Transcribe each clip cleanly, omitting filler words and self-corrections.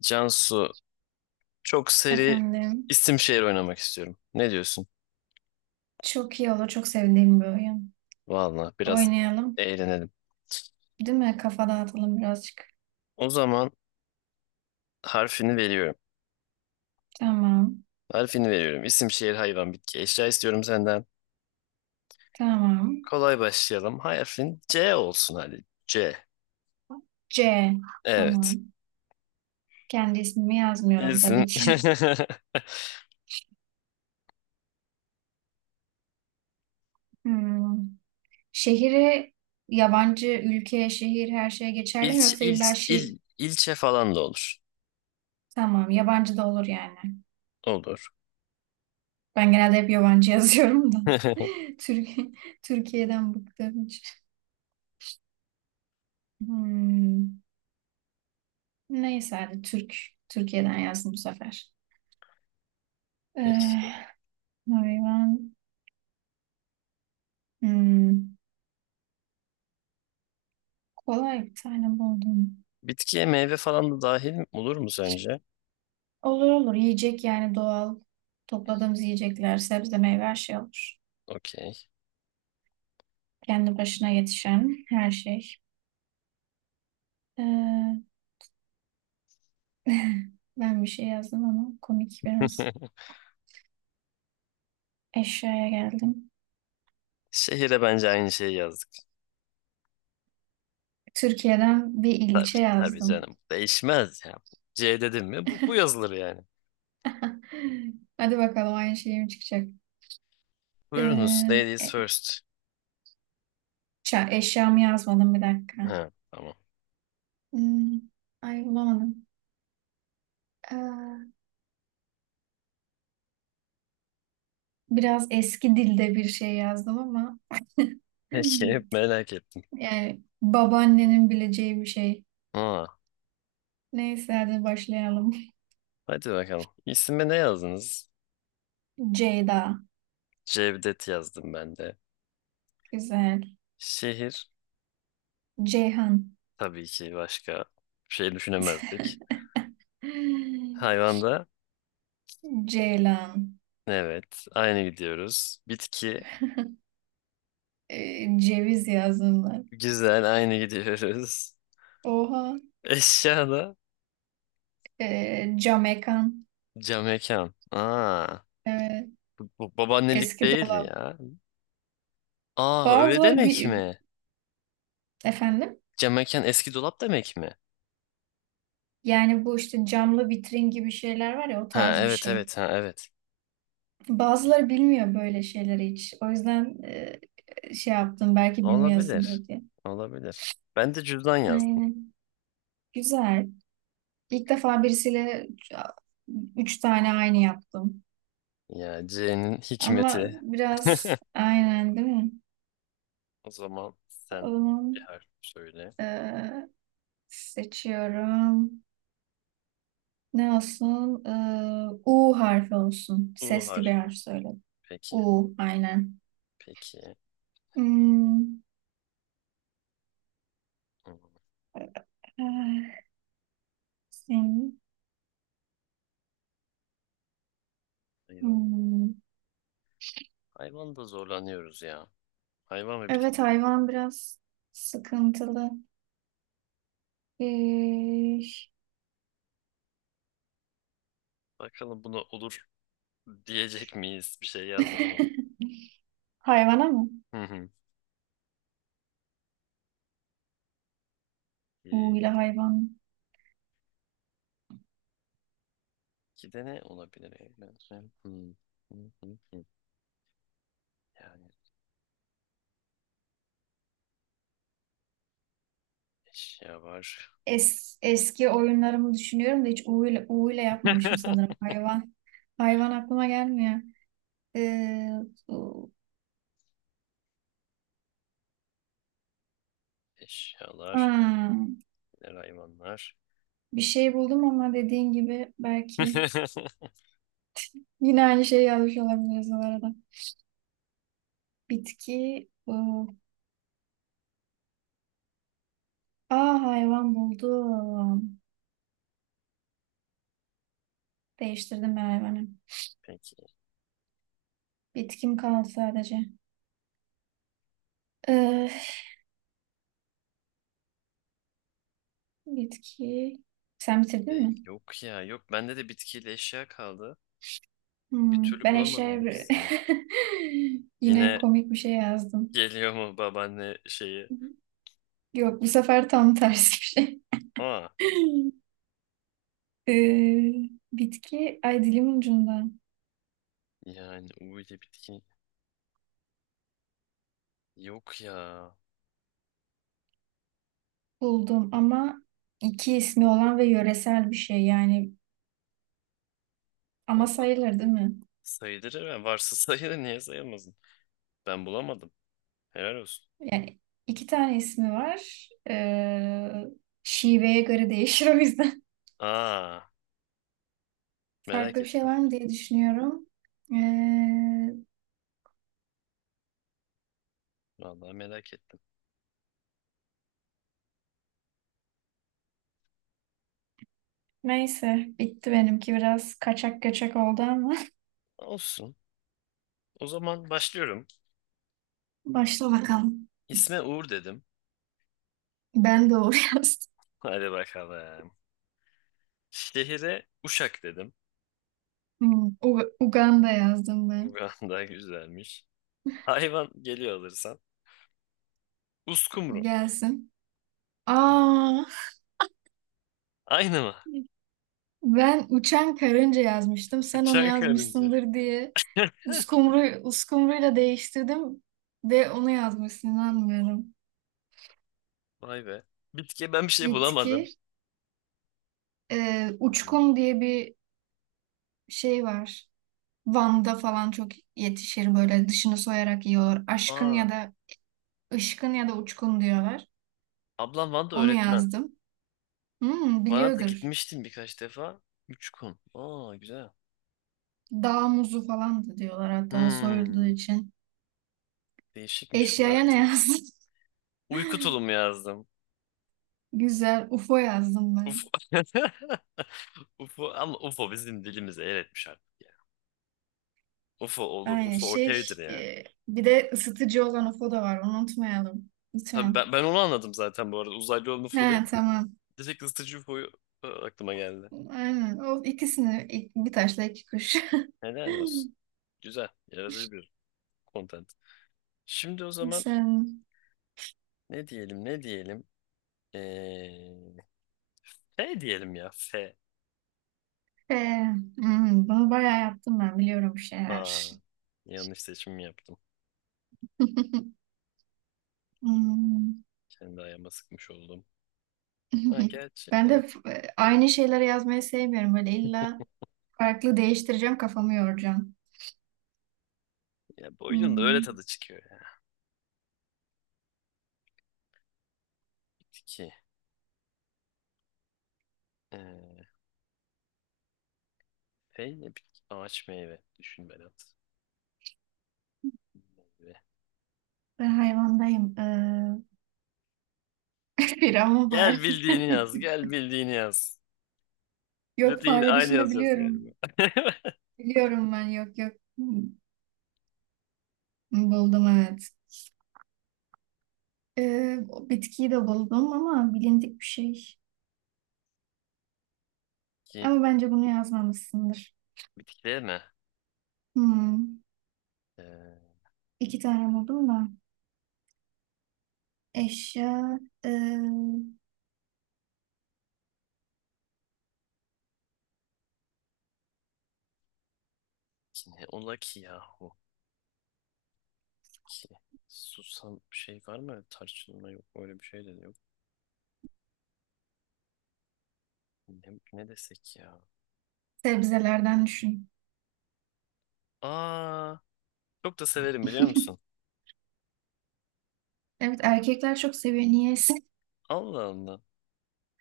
Cansu çok seri Efendim. isim şehir oynamak istiyorum. Ne diyorsun? Çok iyi olur. Çok sevdiğim bir oyun. Vallahi biraz Oynayalım. eğlenelim. Değil mi? Kafa dağıtalım birazcık. O zaman harfini veriyorum. Tamam. Harfini veriyorum. İsim şehir hayvan bitki eşya istiyorum senden. Tamam. Kolay başlayalım. Harfin C olsun hadi. C. C. Evet. Tamam. Kendi ismimi yazmıyorum İlsin. tabii ki. Hmm. Şehri yabancı ülke, şehir her şeye geçerli mi İlç, yoksa illa ilç, şey il, ilçe falan da olur. tamam, yabancı da olur yani. Olur. Ben genelde hep yabancı yazıyorum da. Türkiye Türkiye'den bıktım hiç. Hmm. Neyse hadi Türkiye'den yazdım bu sefer. Peki. Ee, Hayvan. Hmm, Kolay bir tane buldum. Bitkiye meyve falan da dahil olur mu sence? Olur olur. Yiyecek yani doğal. Topladığımız yiyecekler, sebze, meyve her şey olur. Okey. Kendi başına yetişen her şey. Ee, ben bir şey yazdım ama komik biraz. Eşyaya geldim. Şehire bence aynı şeyi yazdık. Türkiye'den bir Tabii ilçe tabii yazdım. canım. Değişmez ya. C dedim mi bu yazılır yani. Hadi bakalım aynı şey mi çıkacak? Buyurunuz Ee, ladies e- first. Eşyamı yazmadım bir dakika. Ha, tamam. Hmm, ay bulamadım. Ee, biraz eski dilde bir şey yazdım ama Peki, hep merak ettim. yani babaannenin bileceği bir şey. Aa, Neyse hadi başlayalım. hadi bakalım. İsme ne yazdınız? Ceyda. Cevdet yazdım ben de. Güzel. Şehir, Ceyhan. tabii ki başka bir şey düşünemezdik. Hayvanda Ceylan. evet, aynı gidiyoruz. Bitki, Ceviz yazdım ben. güzel, aynı gidiyoruz. Oha. Eşyada Camekan. cam mekan. Aa, Evet. bu babaannelik Eski değil dolap. ya. Aa, öyle Bazıları demek bir... mi? Efendim? Cam mekan eski dolap demek mi? Yani bu işte camlı vitrin gibi şeyler var ya, o Ha tarz bir evet, şey. evet, ha evet. Bazıları bilmiyor böyle şeyleri hiç. O yüzden şey yaptım belki bilmiyorsun Olabilir. diye. Olabilir. Ben de cüzdan yazdım. Aynen. Güzel. İlk defa birisiyle üç tane aynı yaptım. Ya, C'nin hikmeti. Ama biraz aynen değil mi? O zaman O sen bir zaman harf söyle. eee, seçiyorum. Ne olsun? U harfi olsun. U Sesli bir harfi. harf söyle. Peki. U aynen. Peki. Hmm, Hmm, eh, senin- Hayvan. hmm. Hayvan da zorlanıyoruz ya. Hayvan ve bitki Evet zor biraz. hayvan biraz sıkıntılı. Eh, Bakalım buna olur diyecek miyiz? Bir şey yazdım ama. hayvana mı? Hı hı. U Ee, ile hayvan. İki de ne olabilir? Hı hı hı hı. Yani eşya var. Eski oyunlarımı düşünüyorum da hiç U ile yapmamışım sanırım. Hayvan. Hayvan aklıma gelmiyor. Ee, u- Eşyalar, ha, neler hayvanlar. bir şey buldum ama dediğin gibi belki yine aynı şeyi yazmış olabiliriz o arada. Bitki. Aa, hayvan buldum. Değiştirdim ben hayvanı. Peki. Bitkim kaldı sadece. Ee, bitki. Sen bitirdin E, mi? yok ya, yok. Bende de bitkiyle eşya kaldı. Bir türlü Ben bulamadım eşeğe ikisini. yine Yine komik bir şey yazdım. geliyor mu babaanne şeyi? Yok bu sefer tam tersi bir şey. Aa, Ee, bitki, ay dilimin ucunda yani U ile bitki. Yok ya. buldum ama iki ismi olan ve yöresel bir şey yani, ama Vallahi sayılır değil mi? sayılır ya. Varsa sayılır. Niye sayılmasın? Ben bulamadım. Helal olsun. Yani iki tane ismi var. Şiveye göre değişir o yüzden. Aa, merak Farklı bir şey ettim. var mı diye düşünüyorum. Ee, Vallahi merak ettim. neyse bitti benimki, biraz kaçak kaçak oldu ama. Olsun. O zaman başlıyorum. Başla bakalım. İsme Uğur dedim. Ben doğru yazdım. Hadi bakalım. Şehire Uşak dedim. Uganda yazdım ben. Uganda güzelmiş. Hayvan geliyor alırsan. Uskumru. Gelsin. Aa, Aynı mı? ben uçan karınca yazmıştım. Sen onu Bıçak karınca. yazmışsındır diye uskumruyla değiştirdim ve onu yazmışsın, inanmıyorum. Vay be. Bitki, ben bir şey bulamadım. Bitki. Uçkun diye bir şey var. Van'da falan çok yetişir, böyle dışını soyarak yiyorlar. Aşkın Aa, ya da ışkın ya da uçkun diyorlar. ablam Van'da Onu öğretmen. yazdım. Hmm, Van'a da biliyordur. gitmiştim birkaç defa. Üç gün. Aa, güzel. Dağ muzu falan da diyorlar hatta soyulduğu Hmm, için. değişikmiş bu Eşyaya ne araştırma. yazdın? Uyku tulumu yazdım. Güzel. UFO yazdım Ufo. ben. Ufo, ama Ufo bizim dilimize el etmiş artık ya. Ufo olur. Aynı Ufo şey. okeydir ya. e, bir de ısıtıcı olan UFO da var. Onu unutmayalım. Tabii Lütfen. ben onu anladım zaten bu arada. Uzaylı olan He Ufo değil. tamam. Direkt ısıtıcı UFO'yu aklıma geldi. Aynen. O ikisini bir taşla iki kuş. Neden olsun. Güzel. Yaratıcı bir content. Şimdi o zaman Sen ne diyelim, ne diyelim. Ee, F diyelim ya. F. e, bunu bayağı yaptım ben. Biliyorum bir şeyler. Aa, yanlış seçim yaptım. Hmm. Kendi ayağıma sıkmış oldum. Ha, gerçi Ben de evet. Aynı şeyleri yazmayı sevmiyorum. Böyle illa farklı değiştireceğim, kafamı yoracağım. Ya, bu oyunun da öyle Hmm. tadı çıkıyor ya. Bitki. Ee, F ne bitki. Ağaç, meyve. Düşün Berat. Meyve. Ben hayvandayım. Bir ama var. Gel bildiğini yaz. Gel bildiğini yaz. Yok, Zaten yine fare aynı dışında yazacağız galiba. biliyorum. Biliyorum ben, yok yok. Buldum evet. O bitkiyi de buldum ama bilindik bir şey. Bitki, Ama bence bunu yazmamışsındır. bitkiler mi? Hmm. Ee, İki tane buldum da. Eşya, ee, Ki ne ola ki yahu, ki susam şey var mı, tarçınma yok, öyle bir şey de yok. Ne desek ya. sebzelerden düşün. Aa, çok da severim, biliyor musun? Evet, erkekler çok seviyor. Niyeyse Allah Allah,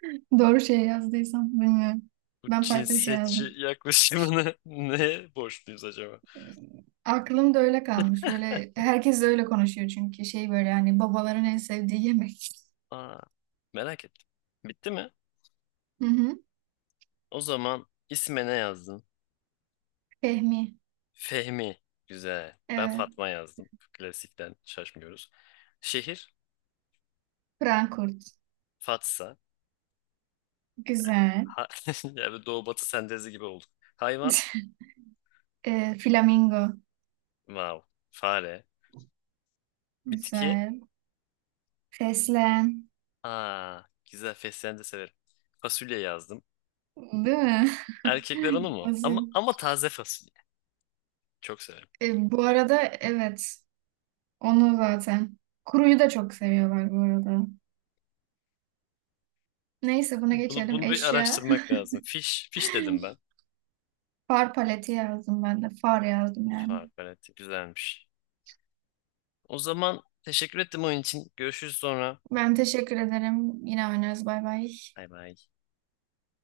doğru şey yazdıysam bilmiyorum. bu Ben farklı bir şey cinsiyetçi yazdım. yaklaşımını neye borçluyuz acaba? Aklımda öyle kalmış. Böyle herkes de öyle konuşuyor çünkü şey, böyle yani babaların en sevdiği yemek. Aa, merak ettim. Bitti mi? Hı hı. O zaman isme ne yazdın? Fehmi. Fehmi. güzel. Ben Evet. Fatma yazdım, klasikten şaşmıyoruz. Şehir Frankfurt. Fatsa. Güzel. Ha, yani doğu batı sentezi gibi olduk. Hayvan. Flamingo. Wow. Fare. Bitki. Güzel. Fesleğen. Aa, güzel, fesleğen de severim. Fasulye yazdım. Değil mi? Erkekler onu mu? Ama Basit. ama taze fasulye. Çok severim. Bu arada evet. Onu zaten. Kuruyu da çok seviyorlar bu arada. Neyse bunu Bunu geçelim. bunu bir Eşya. araştırmak lazım. Fiş dedim ben. Far paleti yazdım ben de. Far yazdım yani. Fark, güzelmiş. O zaman teşekkür ettim oyun için. Görüşürüz sonra. Ben teşekkür ederim. Yine oynarız. Bay bay. Bay bay.